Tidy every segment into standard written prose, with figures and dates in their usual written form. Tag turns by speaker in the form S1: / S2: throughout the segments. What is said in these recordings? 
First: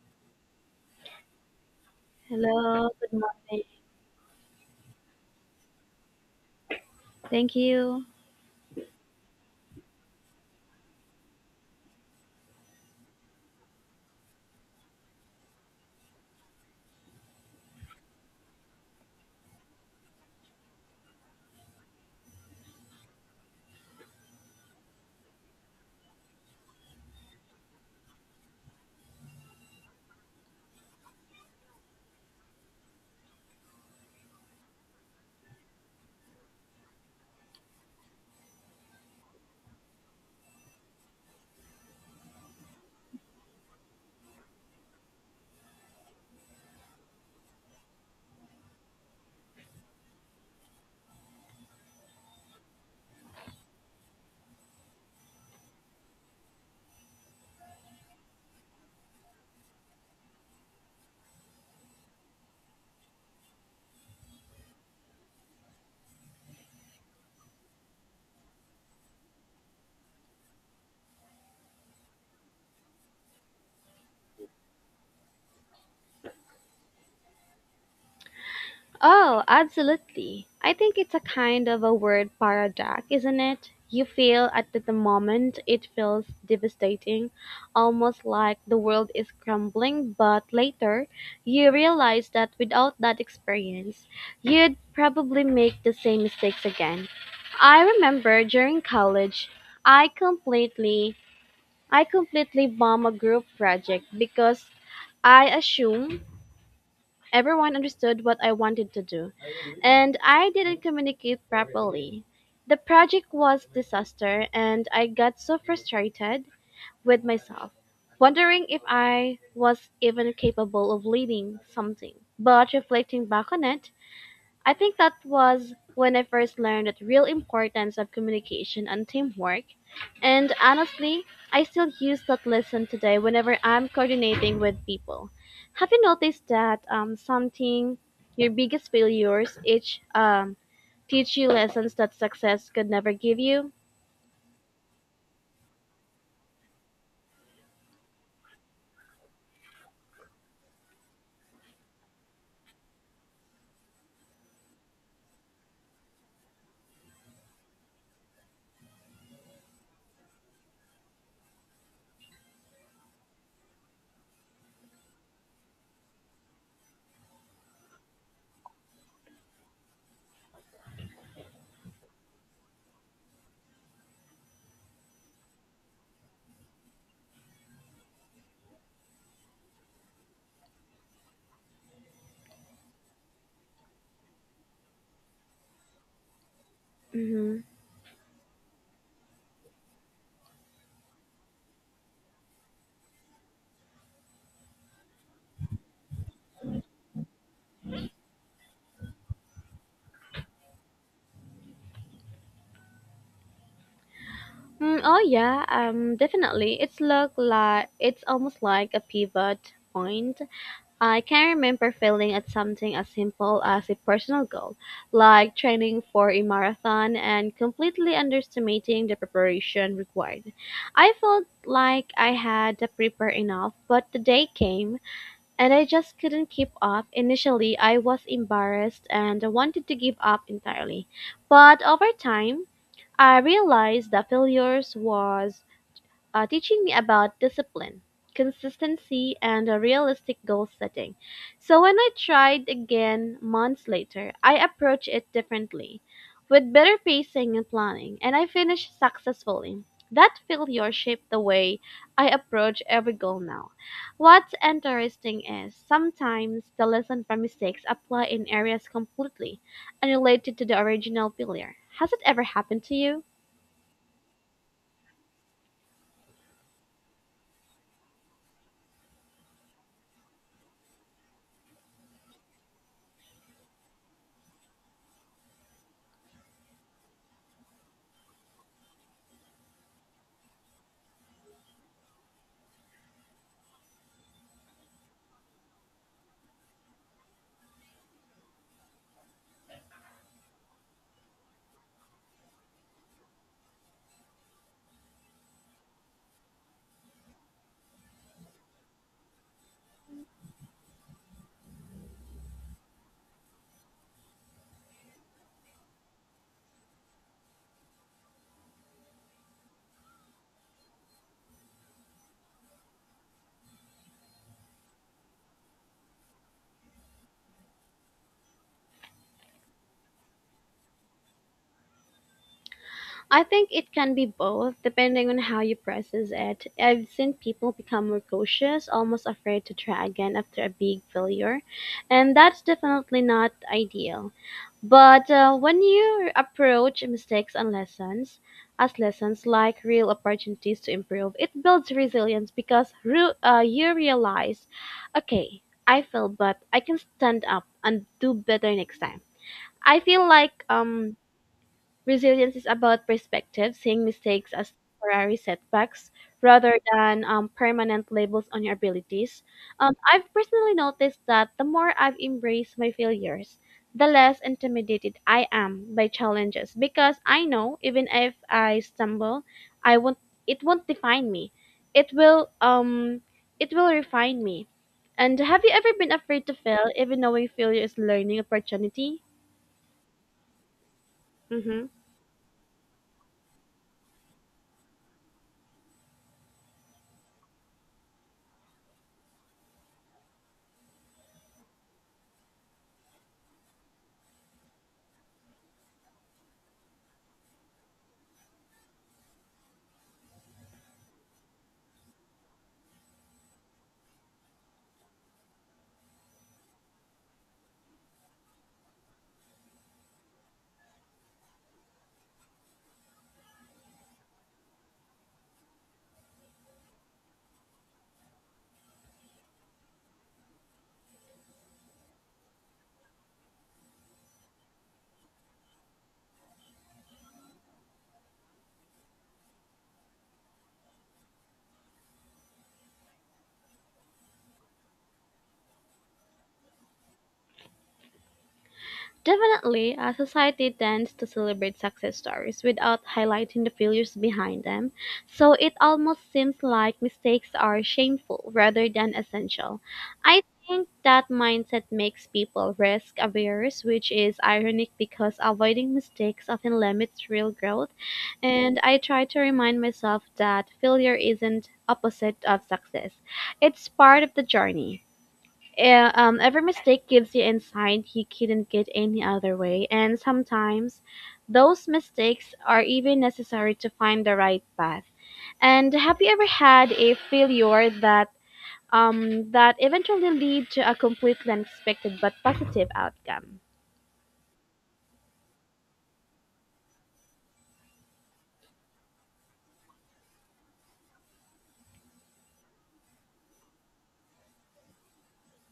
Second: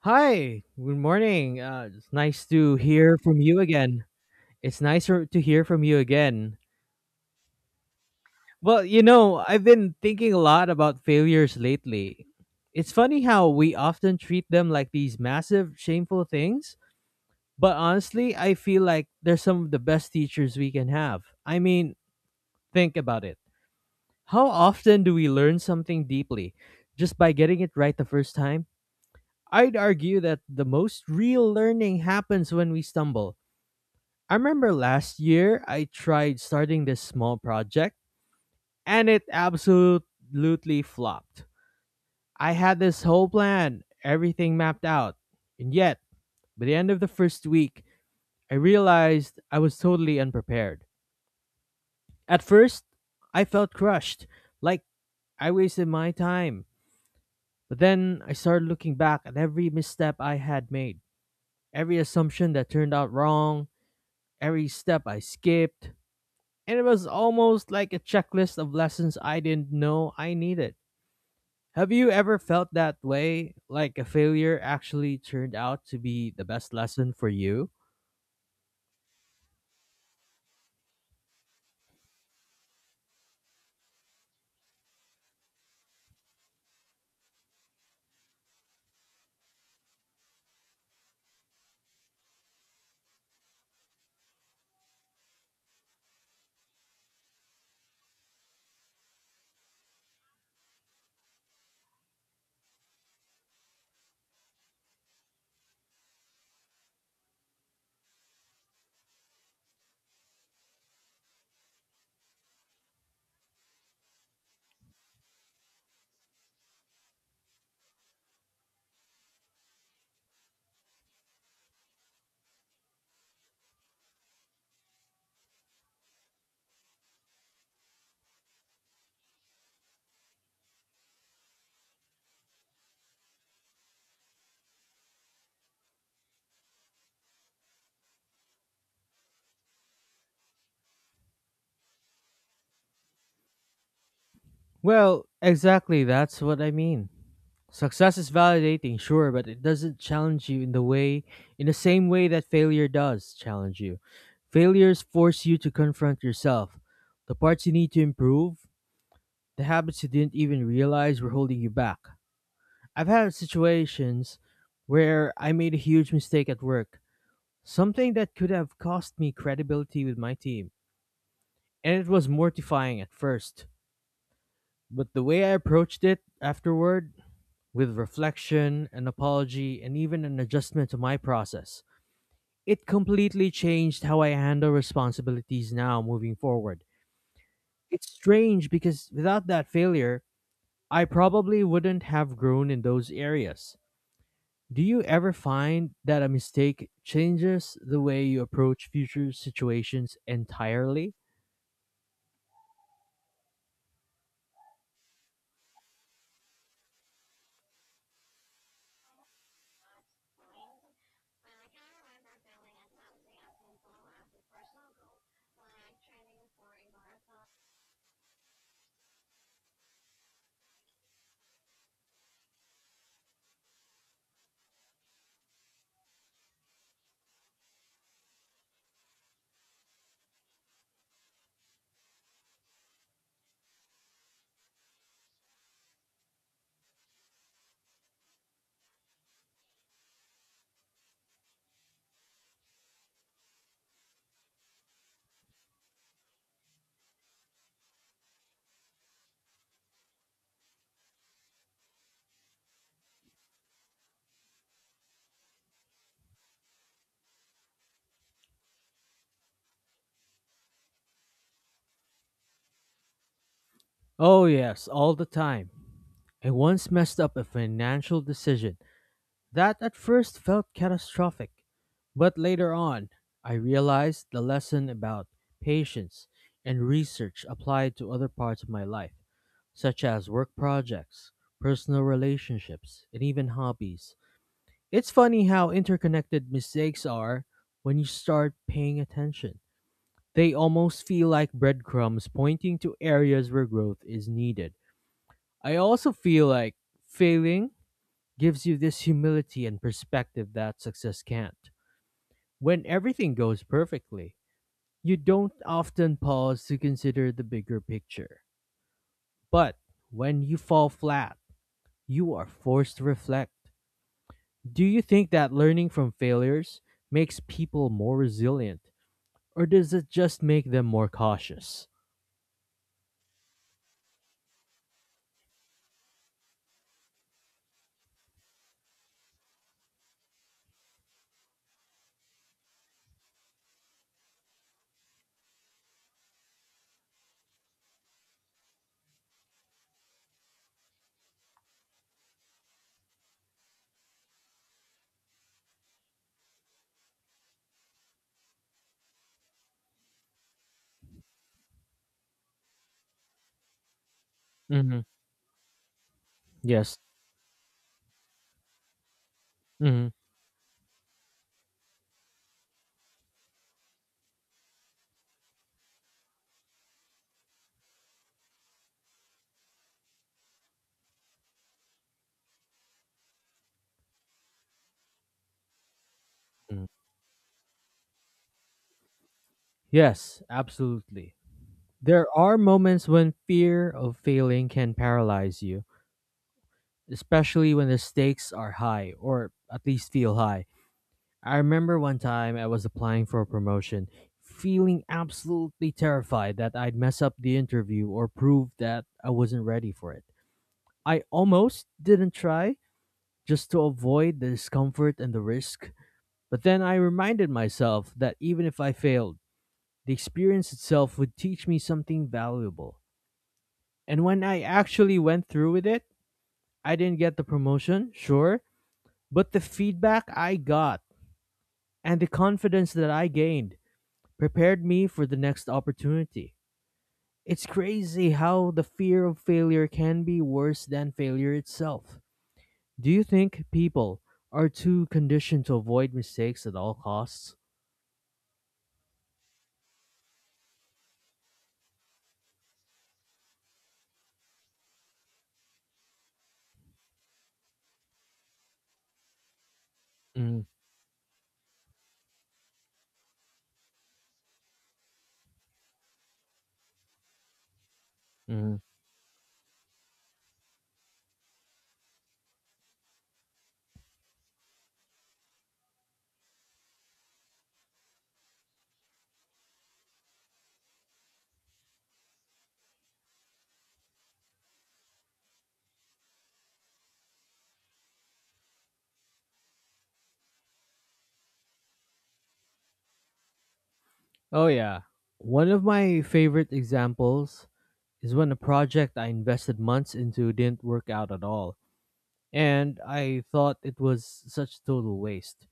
S1: Hi, good morning. It's nice to
S2: Hello,
S1: hear
S2: good
S1: from you
S2: morning.
S1: again. It's nicer to hear from you again.
S2: Thank you.
S1: Well, you know, I've been thinking a lot about failures lately. It's funny how we often treat them like these massive, shameful things, but honestly, I feel like they're some of the best teachers we can have. I mean, think about it. How often do we learn something deeply just by getting it right the first time? I'd argue that the most real learning happens when we stumble. I remember last year I tried starting this small project and it absolutely flopped. I had this whole plan, everything mapped out, and yet, by the end of the first week, I realized I was totally unprepared. At first, I felt crushed, like I wasted my time. But then I started looking back at every misstep I had made, every assumption that turned out wrong, every step I skipped, and it was almost like a checklist of lessons I didn't know I needed. Have you ever felt that way? Like a failure actually turned out to be the best lesson for you?
S2: Oh, absolutely. I think it's a kind of a word paradox, isn't it? You feel at the moment it feels devastating, almost like the world is crumbling, but later you realize that without that experience, you'd probably make the same mistakes again. I remember during college, I completely I completely bombed a group project because I assume everyone understood what I wanted to do, and I didn't communicate properly. The project was disaster and I got so frustrated with myself, wondering if I was even capable of leading something. But reflecting back on it, I think that was when I first learned the real importance of communication and teamwork. And honestly, I still use that lesson today whenever I'm coordinating with people. Have you noticed that something your biggest failures each teach you lessons that success could never give you?
S1: Well, exactly, that's what I mean. Success is validating, sure, but it doesn't challenge you in the same way that failure does challenge you. Failures force you to confront yourself, the parts you need to improve, the habits you didn't even realize were holding you back. I've had situations where I made a huge mistake at work, something that could have cost me credibility with my team. And it was mortifying at first. But the way I approached it afterward, with reflection, an apology, and even an adjustment to my process, it completely changed how I handle responsibilities now moving forward.
S2: Mm-hmm.
S1: It's strange because without that failure, I probably wouldn't have grown in those areas. Do you ever find that a mistake changes the way you approach future situations entirely?
S2: Oh yeah, definitely. It's look like it's almost like a pivot point. I can remember failing at something as simple as a personal goal, like training for a marathon and completely underestimating the preparation required. I felt like I had prepared enough, but the day came and I just couldn't keep up. Initially, I was embarrassed and wanted to give up entirely. But over time, I realized that failures was teaching me about discipline, consistency, and a realistic goal setting. So when I tried again months later, I approached it differently, with better pacing and planning, and I finished successfully. That failure shaped the way I approach every goal now. What's interesting is sometimes the lesson from mistakes apply in areas completely unrelated to the original failure. Has it ever happened to you?
S1: Oh, yes, all the time. I once messed up a financial decision that at first felt catastrophic, but later on, I realized the lesson about patience and research applied to other parts of my life, such as work projects, personal relationships, and even hobbies. It's funny how interconnected mistakes are when you start paying attention. They almost feel like breadcrumbs pointing to areas where growth is needed. I also feel like failing gives you this humility and perspective that success can't. When everything goes perfectly, you don't often pause to consider the bigger picture. But when you fall flat, you are forced to reflect. Do you think that learning from failures makes people more resilient, or does it just make them more cautious?
S2: I think it can be both, depending on how you process it. I've seen people become more cautious, almost afraid to try again after a big failure, and that's definitely not ideal. But when you approach mistakes and lessons as lessons, like real opportunities to improve, it builds resilience because you realize, okay, I failed, but I can stand up and do better next time. I feel like resilience is about perspective, seeing mistakes as
S1: Hmm.
S2: temporary setbacks rather
S1: Yes.
S2: than permanent labels on your abilities.
S1: Hmm.
S2: I've personally noticed that the more I've embraced my failures, the less intimidated I am by challenges because I know even if I stumble, I won't. It won't define me. It will. It will refine me. And have you ever been afraid to fail, even knowing failure is learning opportunity?
S1: Yes, absolutely.
S2: Mm-hmm.
S1: There are moments when fear of failing can paralyze you, especially when the stakes are high, or at least feel high. I remember one time I was applying for a promotion, feeling absolutely terrified that I'd mess up the interview or prove that I wasn't ready for it. I almost didn't try, just to avoid the discomfort and the risk. But then I reminded myself that even if I failed, the experience itself would teach me something valuable. And when I actually went through with it, I didn't get the promotion, sure, but the feedback I got and the confidence that I gained prepared me for the next opportunity. It's crazy how the fear of failure can be worse than failure itself. Do you think people are too conditioned to avoid mistakes at all costs?
S2: Definitely, a society tends to celebrate success stories without highlighting the failures behind them, so it almost seems like mistakes are shameful rather than essential. I
S1: Mm,
S2: think that mindset makes people risk averse, which is ironic because avoiding mistakes often limits real growth,
S1: mm.
S2: and I try to remind myself that failure isn't opposite of success. It's part of the journey. Every mistake gives you insight you couldn't get any other way, and sometimes those mistakes are even necessary to find the right path. And have you ever had a failure that that eventually lead to a completely unexpected but positive outcome?
S1: Oh yeah. One of my favorite examples is when a project I invested months into didn't work out at all, and I thought it was such total waste.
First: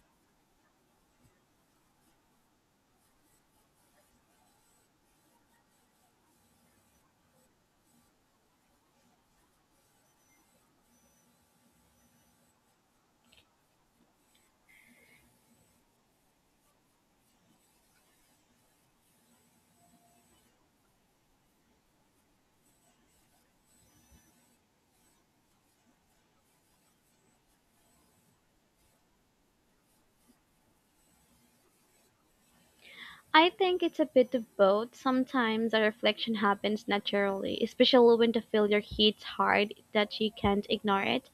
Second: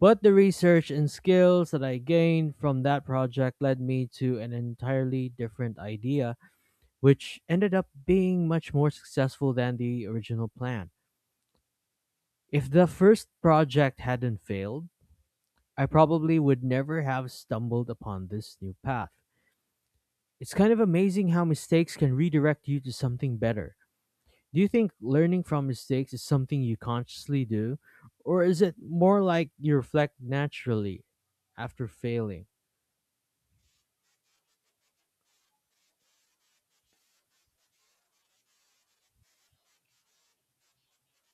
S1: But the research and skills that I gained from that project led me to an entirely different idea, which ended up being much more successful than the original plan. If the first project hadn't failed, I probably would never have stumbled upon this new path. It's kind of amazing how mistakes can redirect you to something better. Do you think learning from mistakes is something you consciously do, or is it more like you reflect naturally after failing?
S2: I think it's a bit of both. Sometimes the reflection happens naturally, especially when the failure hits hard that you can't ignore it.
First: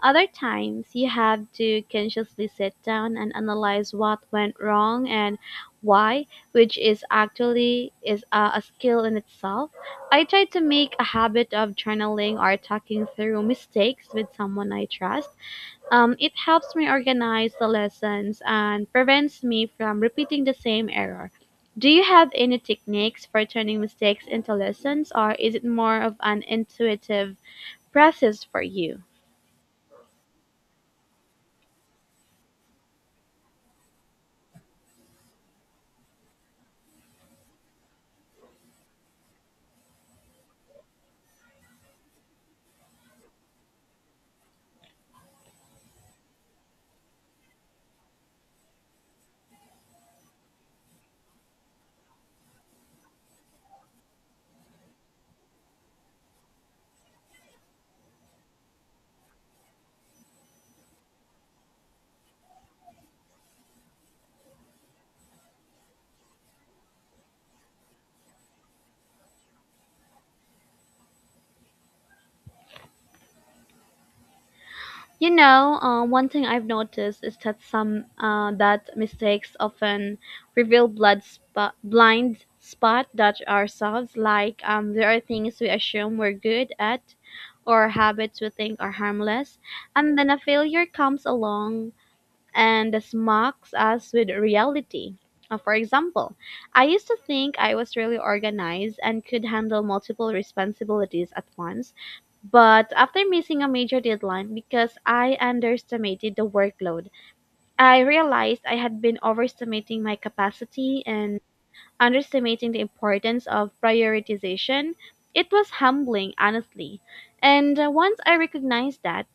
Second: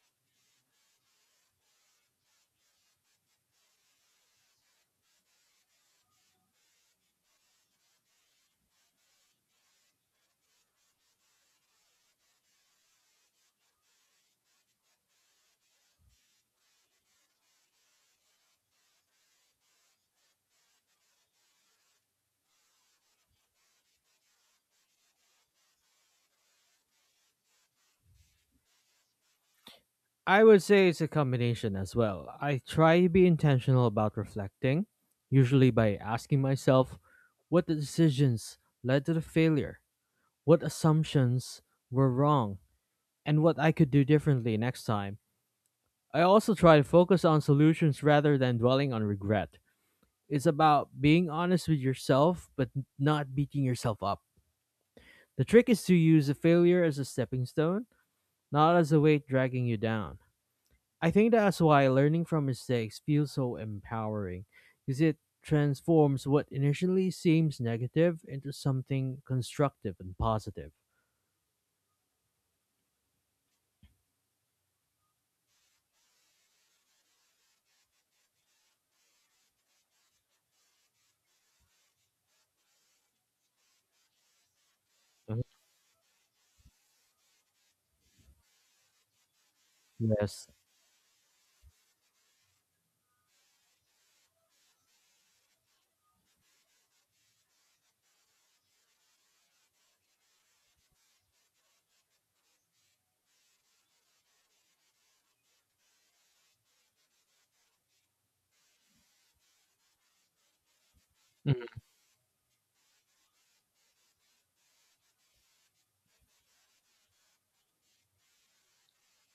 S2: Other times, you have to consciously sit down and analyze what went wrong and why, which is actually is a skill in itself. I try to make a habit of journaling or talking through mistakes with someone I trust. It helps me organize the lessons and prevents me from repeating the same error. Do you have any techniques for turning mistakes into lessons, or is it more of an intuitive process for you?
S1: I would say it's a combination as well. I try to be intentional about reflecting, usually by asking myself what the decisions led to the failure, what assumptions were wrong, and what I could do differently next time. I also try to focus on solutions rather than dwelling on regret. It's about being honest with yourself, but not beating yourself up. The trick is to use a failure as a stepping stone, not as a weight dragging you down. I think that's why learning from mistakes feels so empowering, because it transforms what initially seems negative into something constructive and positive.
S2: You know, one thing I've noticed is that some that mistakes often reveal blind spot that ourselves. Like there are
S1: Mhm.
S2: things we assume we're good at, or habits we think are harmless, and then a
S1: Yes.
S2: failure comes along and smacks us with reality. For example, I used to think I was really organized and could handle multiple responsibilities at once, but after missing a major deadline because I underestimated the workload, I realized I had been overestimating my capacity and
S1: Mhm,
S2: underestimating the importance of prioritization. It was humbling, honestly. And once I recognized that,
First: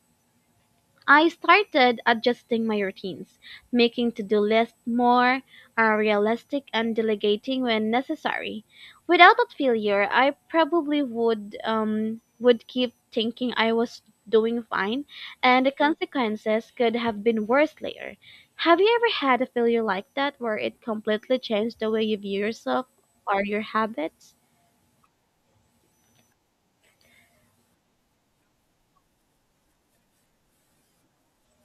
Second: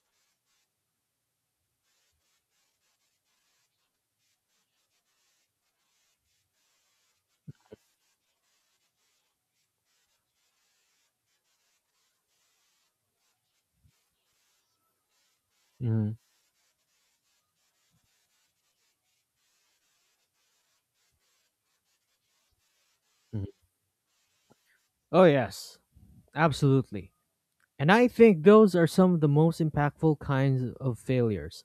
S2: I started adjusting my routines, making to do lists more realistic and delegating when necessary. Without that failure, I probably would keep thinking I was doing fine, and the
S1: mhm,
S2: consequences could have been worse later. Have you ever had a failure like that where it completely changed the way you view yourself or
S1: mhm.
S2: your habits?
S1: Oh, yes. Absolutely. And I think those are some of the most impactful kinds of failures.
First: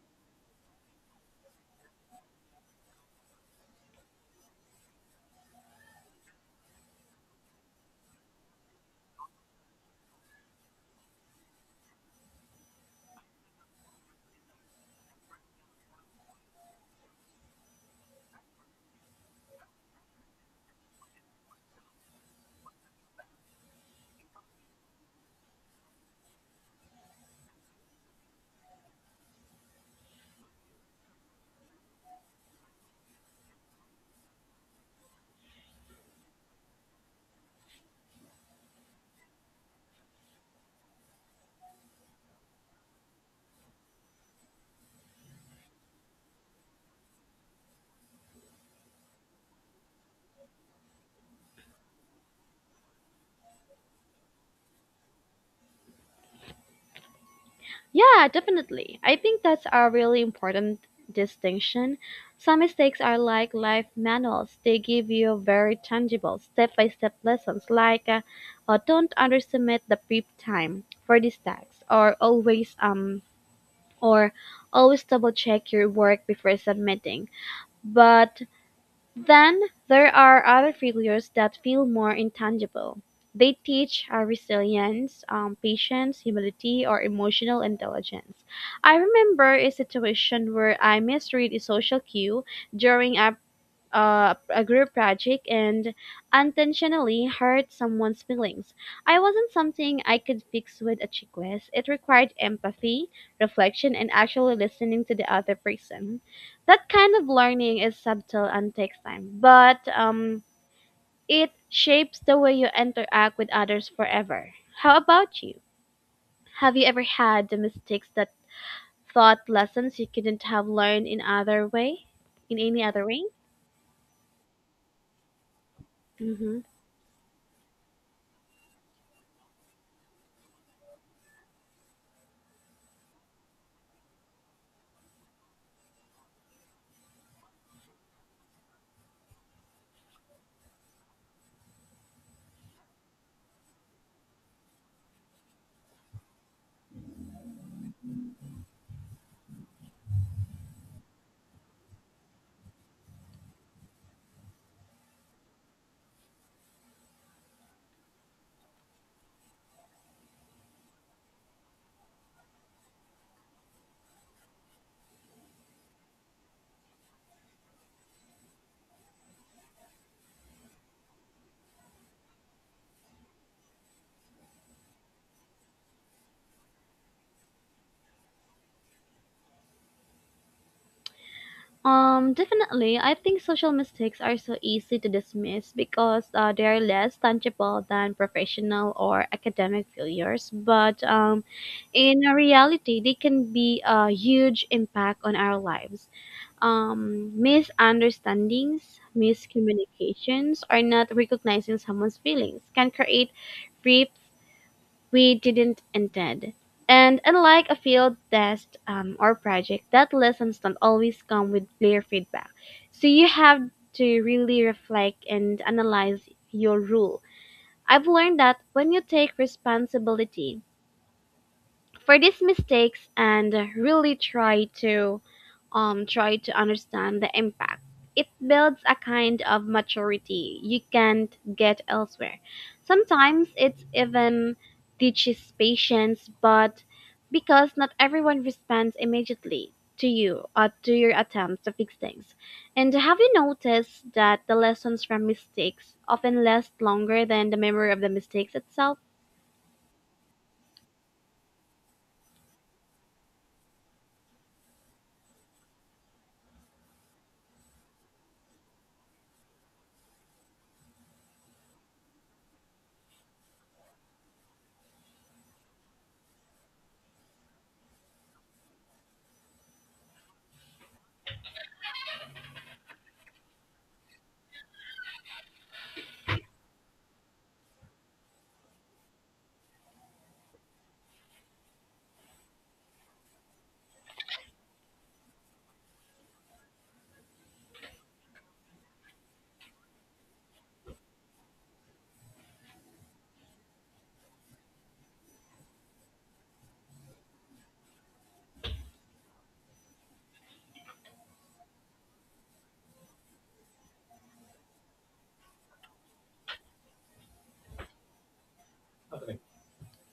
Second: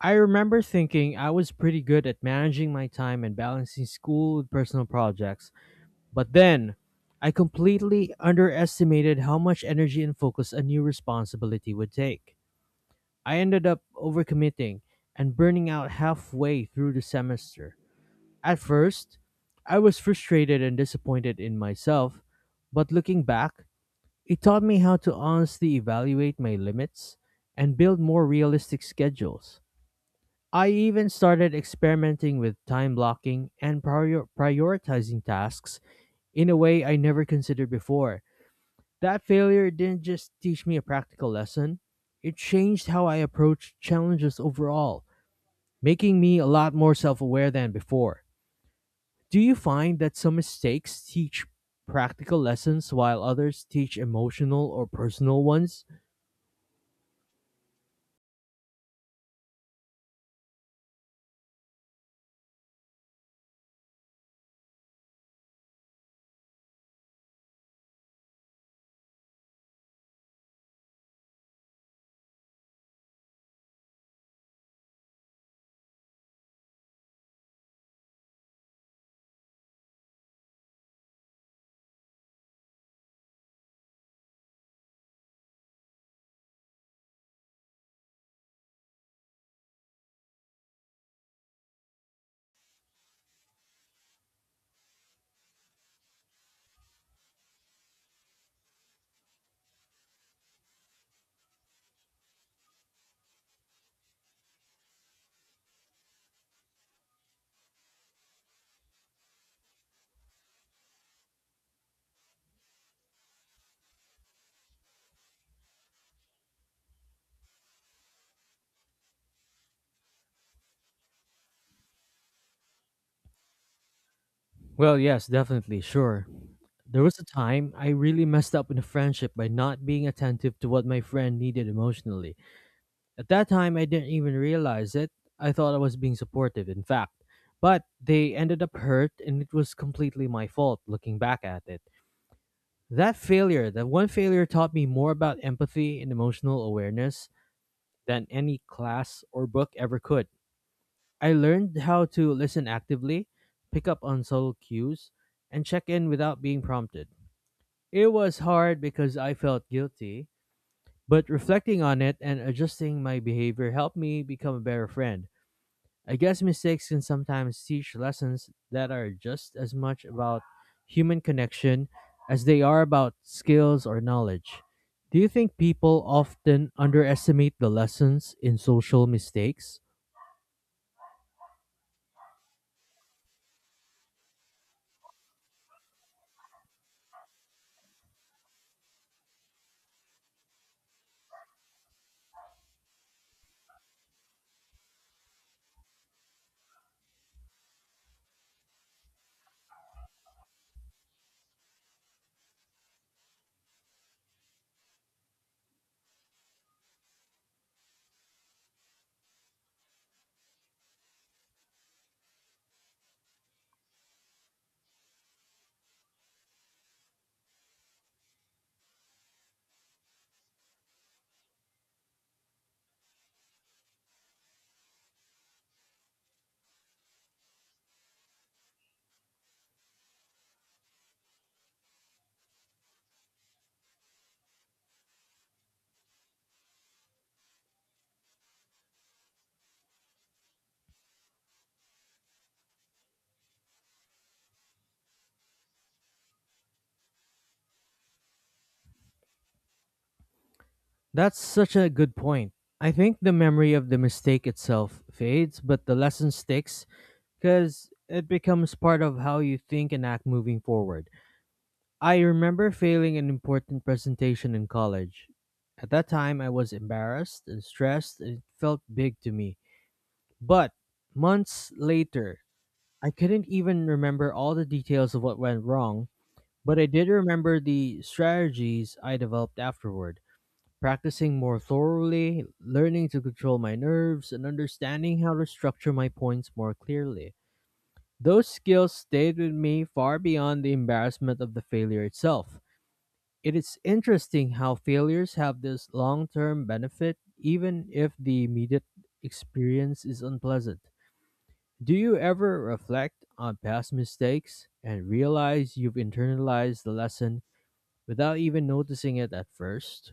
S1: I remember thinking I was pretty good at managing my time and balancing school with personal projects, but then I completely underestimated how much energy and focus a new responsibility would take. I ended up overcommitting and burning out halfway through the semester. At first, I was frustrated and disappointed in myself, but looking back, it taught me how to honestly evaluate my limits and build more realistic schedules. I even started experimenting with time blocking and prioritizing tasks in a way I never considered before. That failure didn't just teach me a practical lesson, it changed how I approached challenges overall, making me a lot more self aware than before. Do you find that some mistakes teach practical lessons while others teach emotional or personal ones?
S2: Yeah, definitely. I think that's a really important distinction. Some mistakes are like life manuals, they give you very tangible step by step lessons, like don't underestimate the prep time for these tasks, or or always double check your work before submitting. But then there are other figures that feel more intangible. They teach resilience, patience, humility, or emotional intelligence. I remember a situation where I misread a social cue during a group project and unintentionally hurt someone's feelings. I wasn't something I could fix with a check list. It required empathy, reflection, and actually listening to the other person. That kind of learning is subtle and takes time, but it shapes the way you interact with others forever. How about you? Have you ever had the mistakes that taught lessons you couldn't have learned in other way? In any other way?
S1: Well, yes, definitely, sure.
S2: Mm-hmm.
S1: There was a time I really messed up in a friendship by not being attentive to what my friend needed emotionally. At that time, I didn't even realize it. I thought I was being supportive, in fact. But they ended up hurt, and it was completely my fault looking back at it. That failure, that one failure, taught me more about empathy and emotional awareness than any class or book ever could. I learned how to listen actively, pick up on subtle cues, and check in without being prompted. It was hard because I felt guilty, but reflecting on it and adjusting my behavior helped me become a better friend. I guess mistakes can sometimes teach lessons that are just as much about human connection as they are about skills or knowledge. Do you think people often underestimate the lessons in social mistakes?
S2: Definitely. I think social mistakes are so easy to dismiss because they are less tangible than professional or academic failures. But in reality, they can be a huge impact on our lives. Misunderstandings, miscommunications, or not recognizing someone's feelings can create we didn't intend. And unlike a field test or project, that lessons don't always come with clear feedback. So you have to really reflect and analyze your rule. I've learned that when you take responsibility for these mistakes and really try to understand the impact. It builds a kind of maturity you can't get elsewhere. Sometimes it even teaches patience, but because not everyone responds immediately to you or to your attempts to fix things. And have you noticed that the lessons from mistakes often last longer than the memory of the mistakes itself?
S1: That's such a good point. I think the memory of the mistake itself fades, but the lesson sticks because it becomes part of how you think and act moving forward. I remember failing an important presentation in college. At that time, I was embarrassed and stressed, and it felt big to me. But months later, I couldn't even remember all the details of what went wrong, but I did remember the strategies I developed afterward. Practicing more thoroughly, learning to control my nerves, and understanding how to structure my points more clearly. Those skills stayed with me far beyond the embarrassment of the failure itself. It is interesting how failures have this long term benefit, even if the immediate experience is unpleasant. Do you ever reflect on past mistakes and realize you've internalized the lesson without even noticing it at first?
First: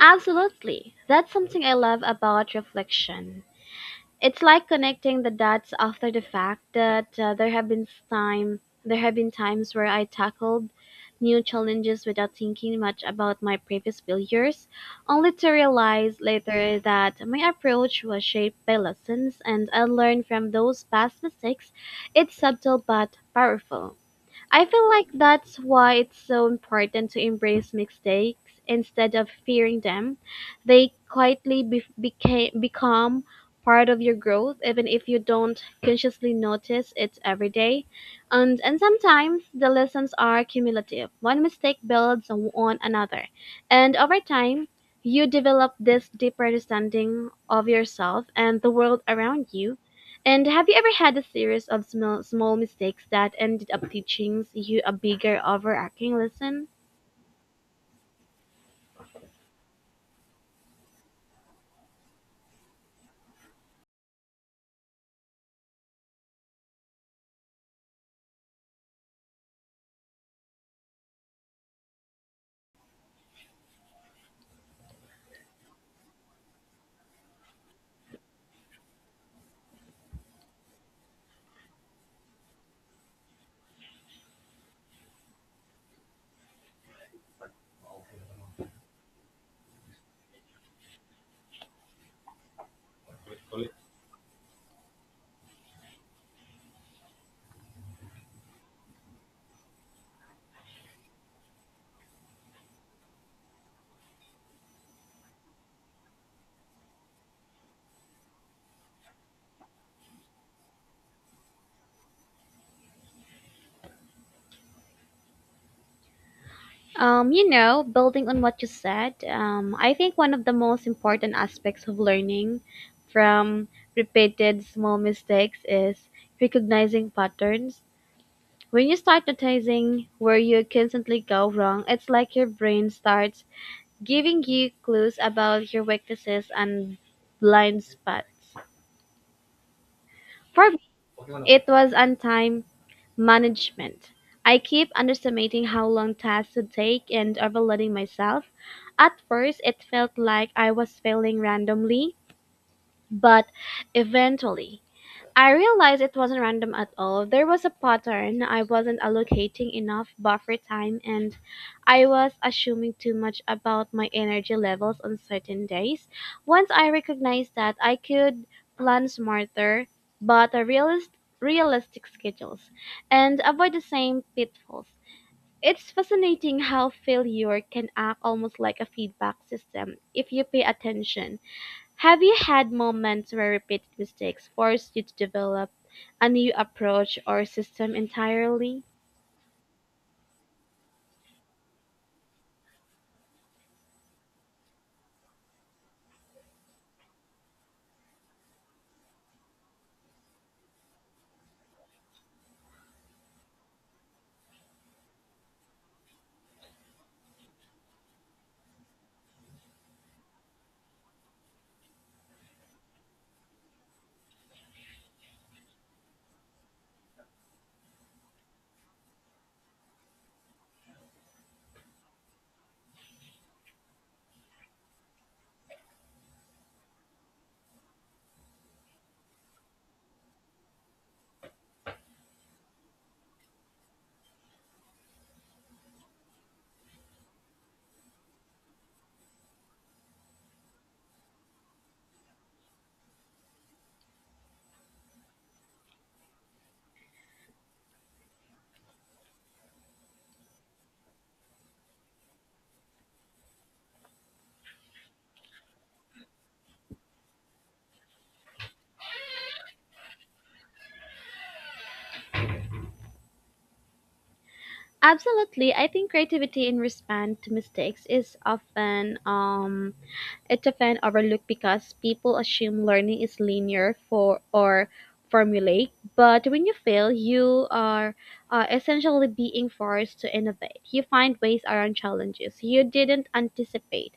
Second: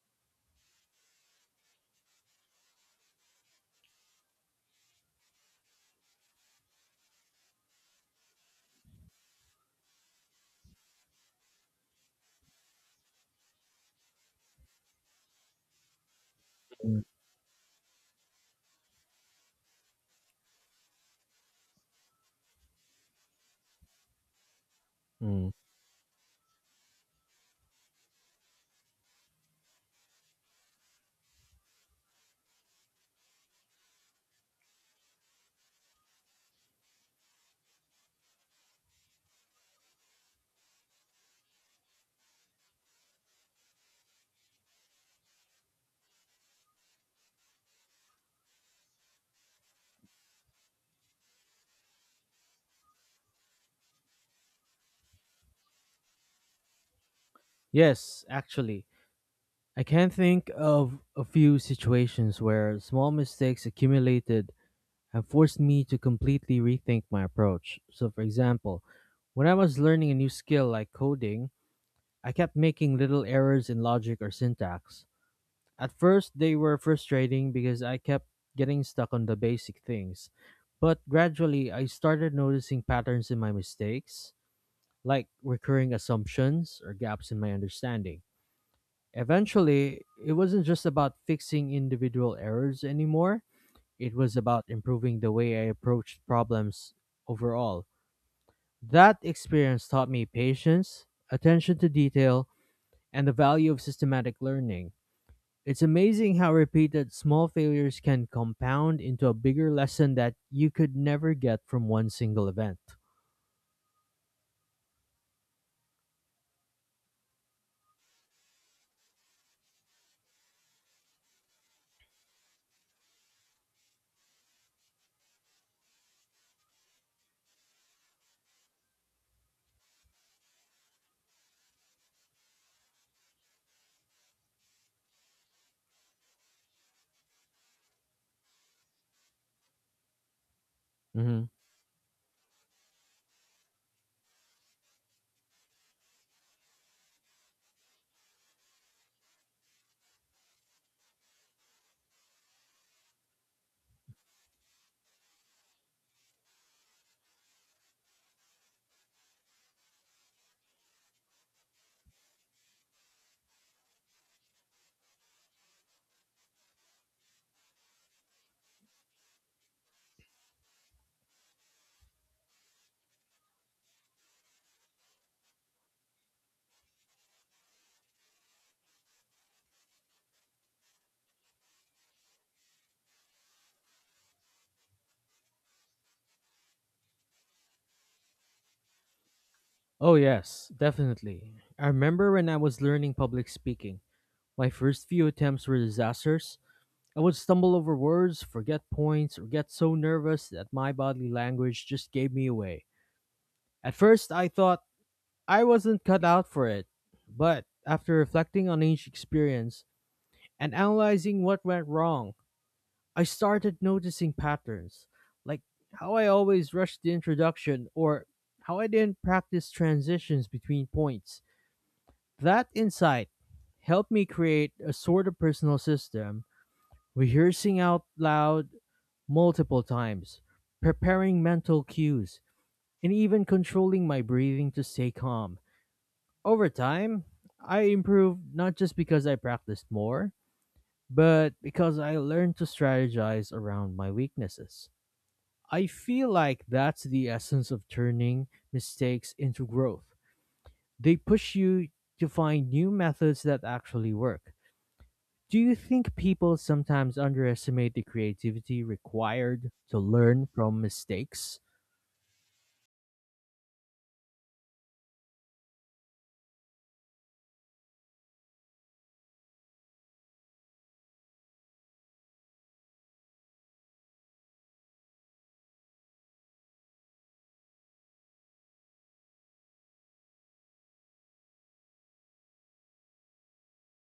S2: Absolutely. That's something I love about reflection. It's like connecting the dots after the fact that there have been times where I tackled new challenges without thinking much about my previous failures, only to realize later that my approach was shaped by lessons and I learned from those past mistakes. It's subtle but powerful. I feel like
S1: Mm.
S2: that's why it's so important to embrace mistakes instead of fearing them. They quietly become part of your growth, even if you don't consciously notice it every day. And sometimes the lessons are cumulative. One mistake builds on another. And over time, you develop this deeper understanding of yourself and the world around you. And have you ever had a series of small mistakes that ended up teaching you a bigger overarching lesson?
S1: Yes, actually. I can think of a few situations where small mistakes accumulated have forced me to completely rethink my approach. So, for example, when I was learning a new skill like coding, I kept making little errors in logic or syntax. At first, they were frustrating because I kept getting stuck on the basic things. But gradually, I started noticing patterns in my mistakes, like recurring assumptions or gaps in my understanding. Eventually, it wasn't just about fixing individual errors anymore. It was about improving the way I approached problems overall. That experience taught me patience, attention to detail, and the value of systematic learning. It's amazing how repeated small failures can compound into a bigger lesson that you could never get from one single event.
S2: You know, building on what you said, I think one of the most important aspects of learning from repeated small mistakes is recognizing patterns. When you start noticing where you constantly go wrong, it's like your brain starts giving you clues about your weaknesses and blind spots. For me,
S1: Hmm.
S2: it was on time management. I keep underestimating how long tasks would take and overloading myself. At first, it felt like I was failing randomly, but eventually, I realized it wasn't random at all. There was a pattern. I wasn't allocating enough buffer time and I was assuming too much about my energy levels on certain days. Once I recognized that, I could plan smarter but realistic schedules and avoid the same pitfalls. It's fascinating how failure can act almost like a feedback system if you pay attention. Have you had moments where repeated mistakes forced you to develop a new approach or system entirely?
S1: Oh, yes, definitely. I remember when I was learning public speaking. My first few attempts were disasters, I would stumble over words, forget points, or get so nervous that my body language just gave me away. At first, I thought I wasn't cut out for it, but after reflecting on each experience and analyzing what went wrong, I started noticing patterns, like how I always rushed the introduction or how I didn't practice transitions between points. That insight helped me create a sort of personal system, rehearsing out loud multiple times, preparing mental cues, and even controlling my breathing to stay calm. Over time, I improved not just because I practiced more, but because I learned to strategize around my weaknesses. I feel like that's the essence of turning mistakes into growth. They push you to find new methods that actually work. Do you think people sometimes underestimate the creativity required to learn from mistakes?
S2: Absolutely. I think creativity in response to mistakes is often It's often overlooked because people assume learning is linear formulaic, but when you fail, you are essentially being forced to innovate. You find ways around challenges you didn't anticipate.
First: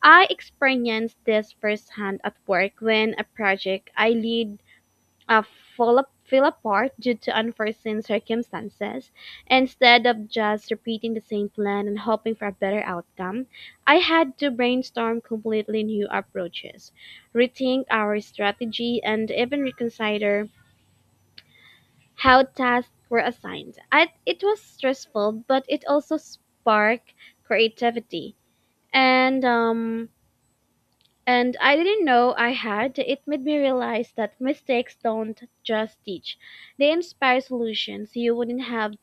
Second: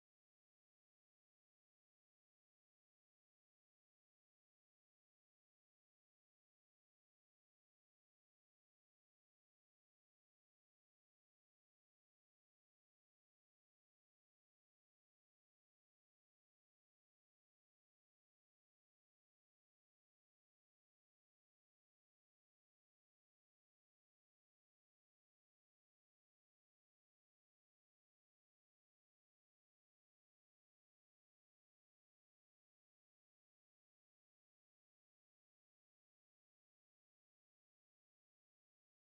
S2: I experienced this firsthand at work when a project I lead uh, fell apart due to unforeseen circumstances, instead of just repeating the same plan and hoping for a better outcome, I had to brainstorm completely new approaches, rethink our strategy, and even reconsider how tasks were assigned. It was stressful, but it also sparked creativity. And um, and I didn't know I had. It made me realize that mistakes don't just teach, they inspire solutions you wouldn't have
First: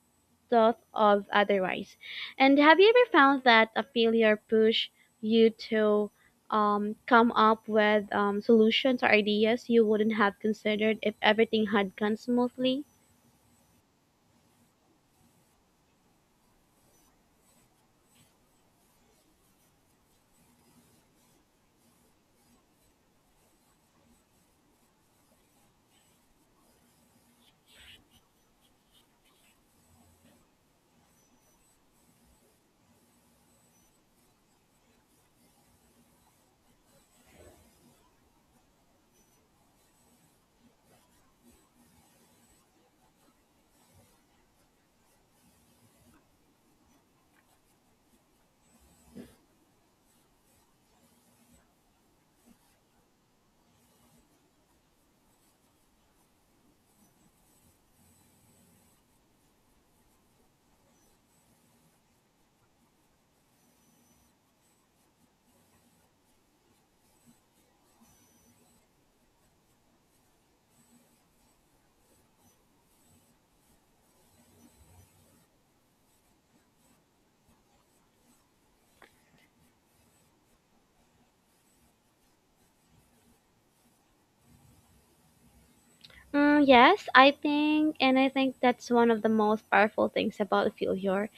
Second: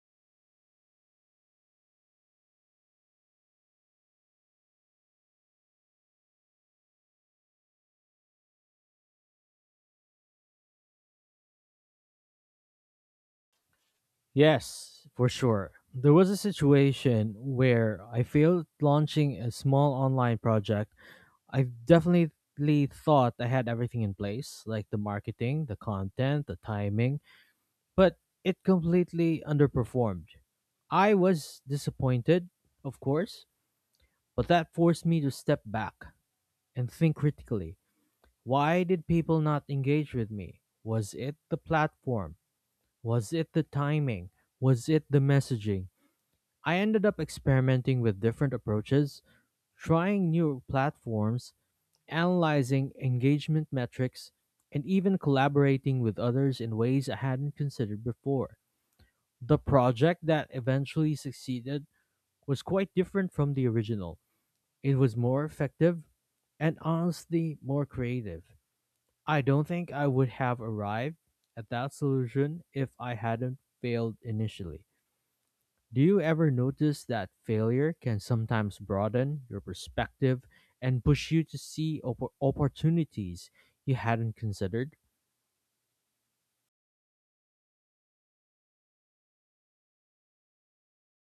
S2: thought of otherwise. And have you ever found that a failure pushed you to come up with solutions or ideas you wouldn't have considered if everything had gone smoothly?
S1: Yes, for sure. There was a situation where I failed launching a small online project. I've definitely thought I had everything in place, like the marketing, the content, the timing, but it completely underperformed. I was disappointed, of course, but that forced me to step back and think critically. Why did people not engage with me? Was it the platform? Was it the timing? Was it the messaging? I ended up experimenting with different approaches, trying new platforms, analyzing engagement metrics, and even collaborating with others in ways I hadn't considered before. The project that eventually succeeded was quite different from the original. It was more effective and honestly more creative. I don't think I would have arrived at that solution if I hadn't failed initially. Do you ever notice that failure can sometimes broaden your perspective and push you to see opportunities you hadn't considered?
S2: Mm, yes, I think, and I think that's one of the most powerful things about failure.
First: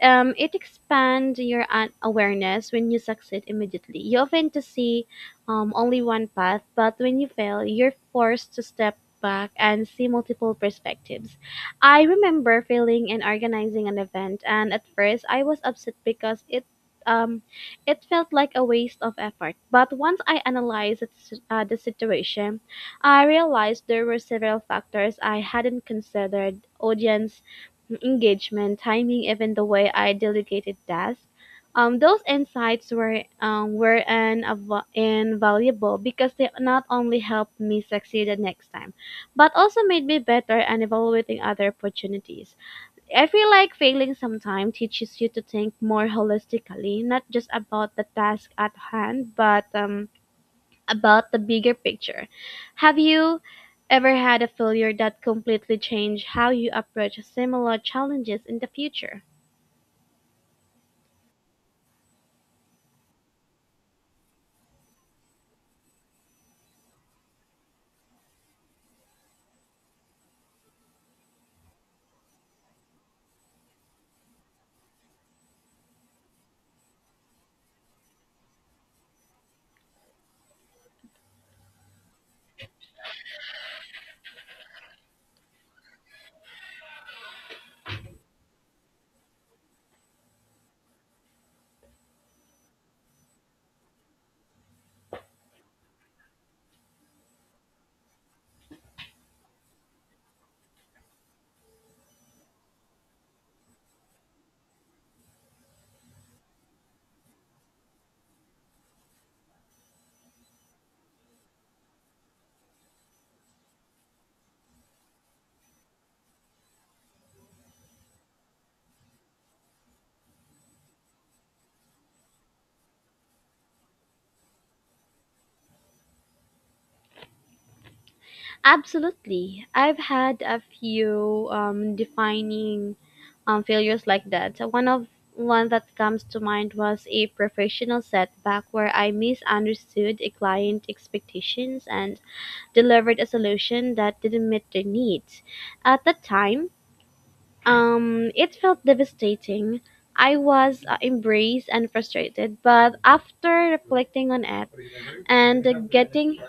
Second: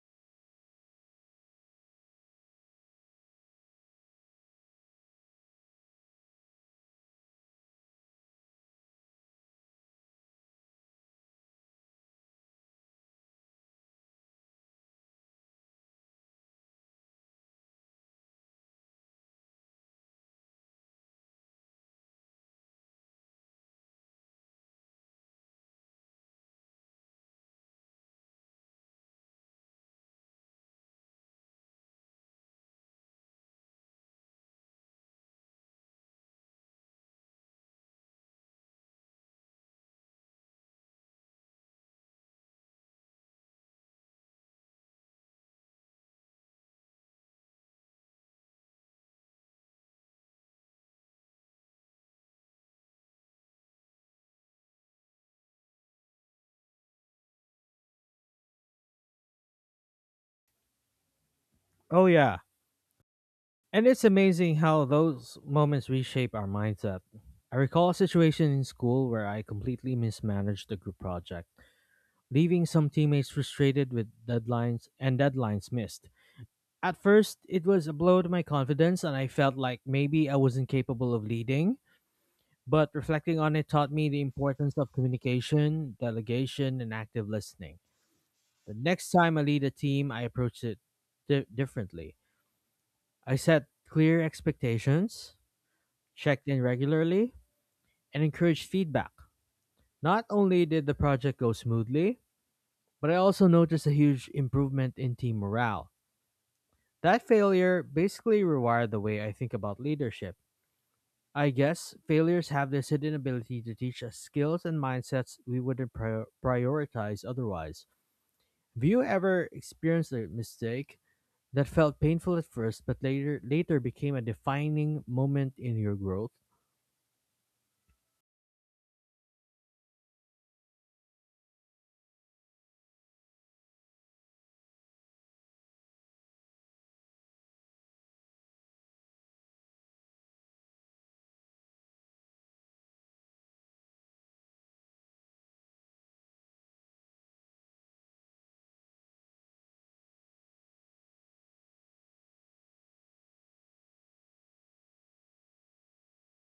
S2: It expands your awareness. When you succeed immediately, you often to see only one path, but when you fail, you're forced to step back and see multiple perspectives. I remember failing in organizing an event, and at first I was upset because um, it felt like a waste of effort. But once I analyzed the situation, I realized there were several factors I hadn't considered: audience engagement, timing, even the way I delegated tasks. Those insights were invaluable because they not only helped me succeed the next time, but also made me better and evaluating other opportunities. I feel like failing sometimes teaches you to think more holistically, not just about the task at hand, but about the bigger picture. Have you ever had a failure that completely changed how you approach similar challenges in the future?
S1: Oh, yeah. And it's amazing how those moments reshape our mindset. I recall a situation in school where I completely mismanaged a group project, leaving some teammates frustrated with deadlines and deadlines missed. At first, it was a blow to my confidence, and I felt like maybe I wasn't capable of leading. But reflecting on it taught me the importance of communication, delegation, and active listening. The next time I lead a team, I approach it differently. I set clear expectations, checked in regularly, and encouraged feedback. Not only did the project go smoothly, but I also noticed a huge improvement in team morale. That failure basically rewired the way I think about leadership. I guess failures have this hidden ability to teach us skills and mindsets we wouldn't prioritize otherwise. Have you ever experienced a mistake that felt painful at first but later became a defining moment in your growth?
S2: Absolutely. I've had a few defining failures like that. So one that comes to mind was a professional setback where I misunderstood a client expectations and delivered a solution that didn't meet their needs. At the time, it felt devastating. I was embraced and frustrated, but after reflecting on it and getting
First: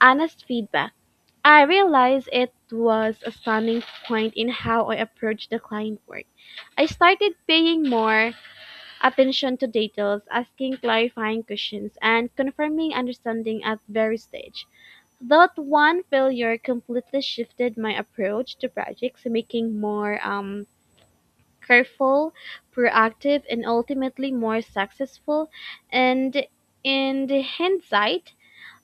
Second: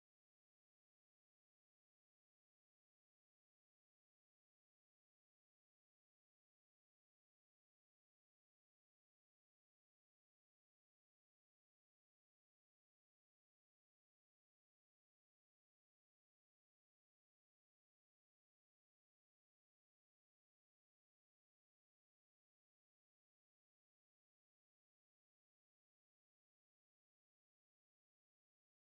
S2: honest feedback, I realized it was a stunning point in how I approached the client work. I started paying more attention to details, asking clarifying questions, and confirming understanding at every stage. That one failure completely shifted my approach to projects, making more careful, proactive, and ultimately more successful. And in the hindsight,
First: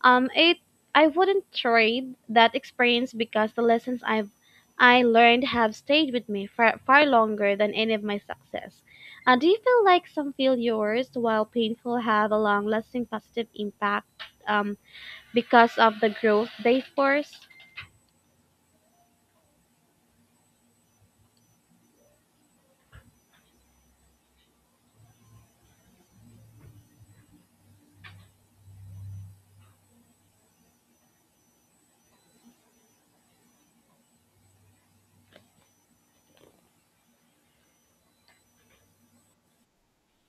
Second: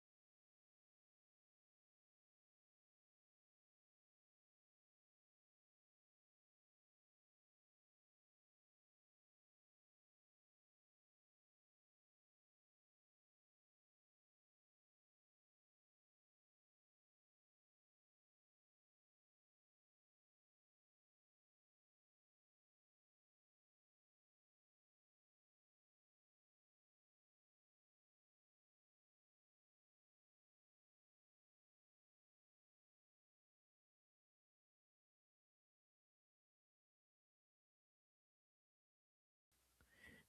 S2: it I wouldn't trade that experience because the lessons I learned have stayed with me far, far longer than any of my success. Do you feel like some failures, while painful, have a long-lasting positive impact um, because of the growth they force?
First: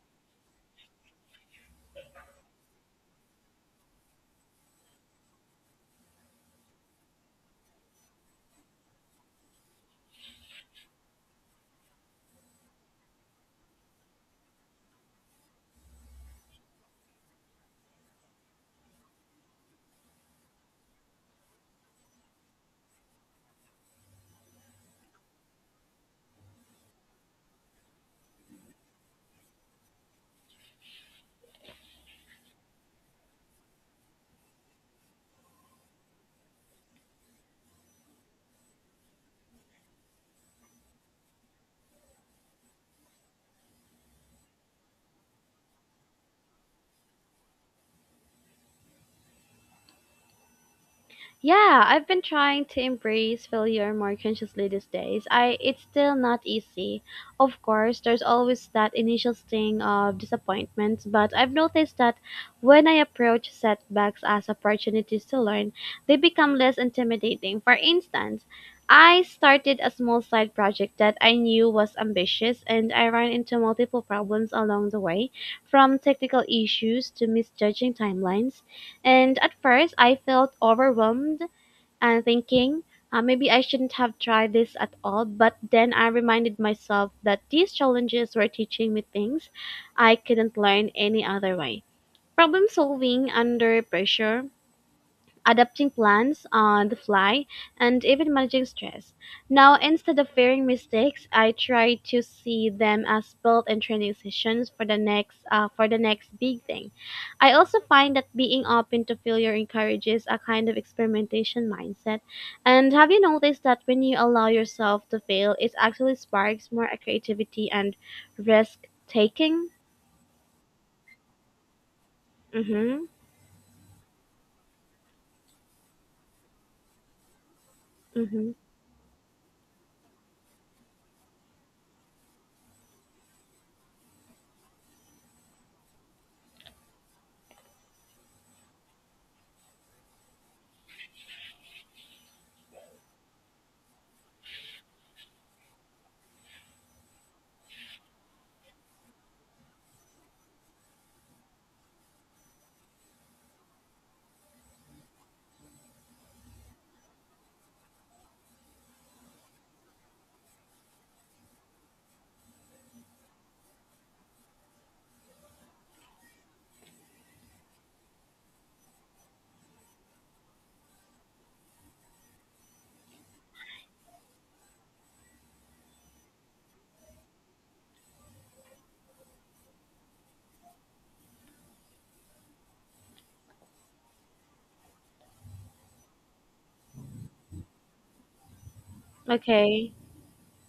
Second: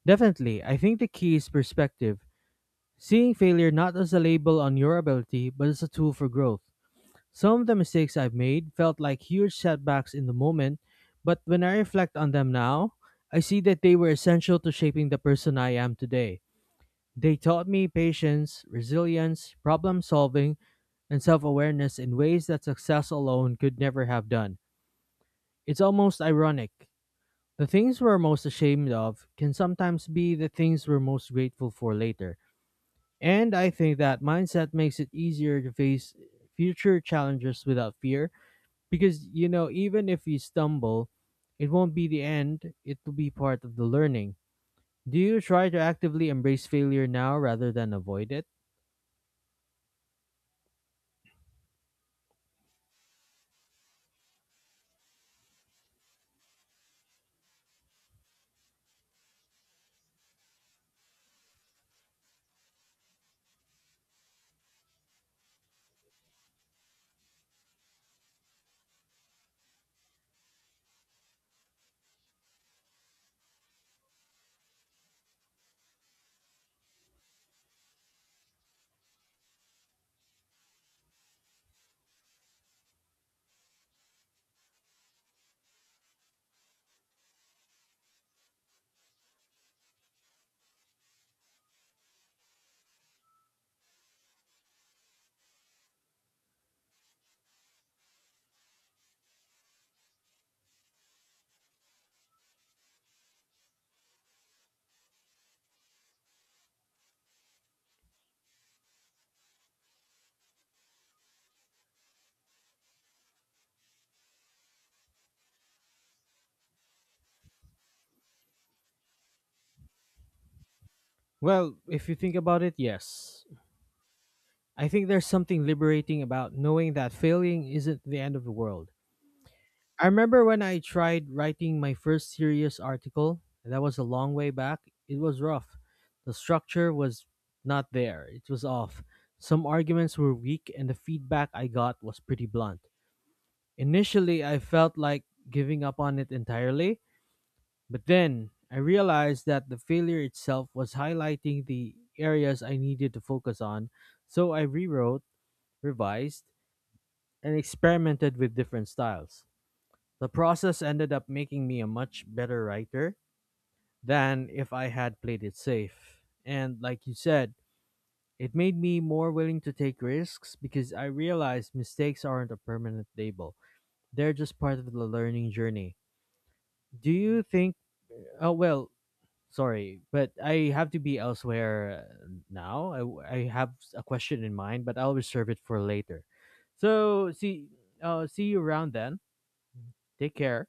S1: Definitely. I think the key is perspective. Seeing failure not as a label on your ability but as a tool for growth. Some of the mistakes I've made felt like huge setbacks in the moment, but when I reflect on them now, I see that they were essential to shaping the person I am today. They taught me patience, resilience, problem solving, and self awareness in ways that success alone could never have done. It's almost ironic. The things we're most ashamed of can sometimes be the things we're most grateful for later. And I think that mindset makes it easier to face future challenges without fear, because you know even if you stumble, it won't be the end. It will be part of the learning. Do you try to actively embrace failure now rather than avoid it?
S2: Yeah, I've been trying to embrace failure more consciously these days. I It's still not easy. Of course, there's always that initial sting of disappointment, but I've noticed that when I approach setbacks as opportunities to learn, they become less intimidating. For instance, I started a small side project that I knew was ambitious and I ran into multiple problems along the way, from technical issues to misjudging timelines. And at first, I felt overwhelmed and thinking, maybe I shouldn't have tried this at all. But then I reminded myself that these challenges were teaching me things I couldn't learn any other way. Problem solving under pressure, adapting plans on the fly, and even managing stress. Now, instead of fearing mistakes, I try to see them as built-in training sessions for the next big thing. I also find that being open to failure encourages a kind of experimentation mindset. And have you noticed that when you allow yourself to fail, it actually sparks more creativity and risk taking?
S1: Well, if you think about it,
S2: Mhm.
S1: yes. I think there's something liberating about knowing that failing isn't the end of the
S2: Mhm.
S1: world. I remember when I tried writing my first serious article, and that was a long way back. It was rough. The structure was not there, it was off. Some arguments were weak and the feedback I got was pretty blunt. Initially, I felt like giving up on it entirely, but then I realized that the failure itself was highlighting the areas I needed to focus on, so I rewrote, revised, and experimented with different styles. The process ended up making me a much better writer than if I had played it safe. And like you said, it made me more willing to take risks because I realized mistakes aren't a permanent label. They're just part of the learning journey. Do you think— oh well, sorry, but I have to be elsewhere now. I have a question in mind, but I'll reserve it for later. So see, see you around then.
S2: Okay.
S1: Take care.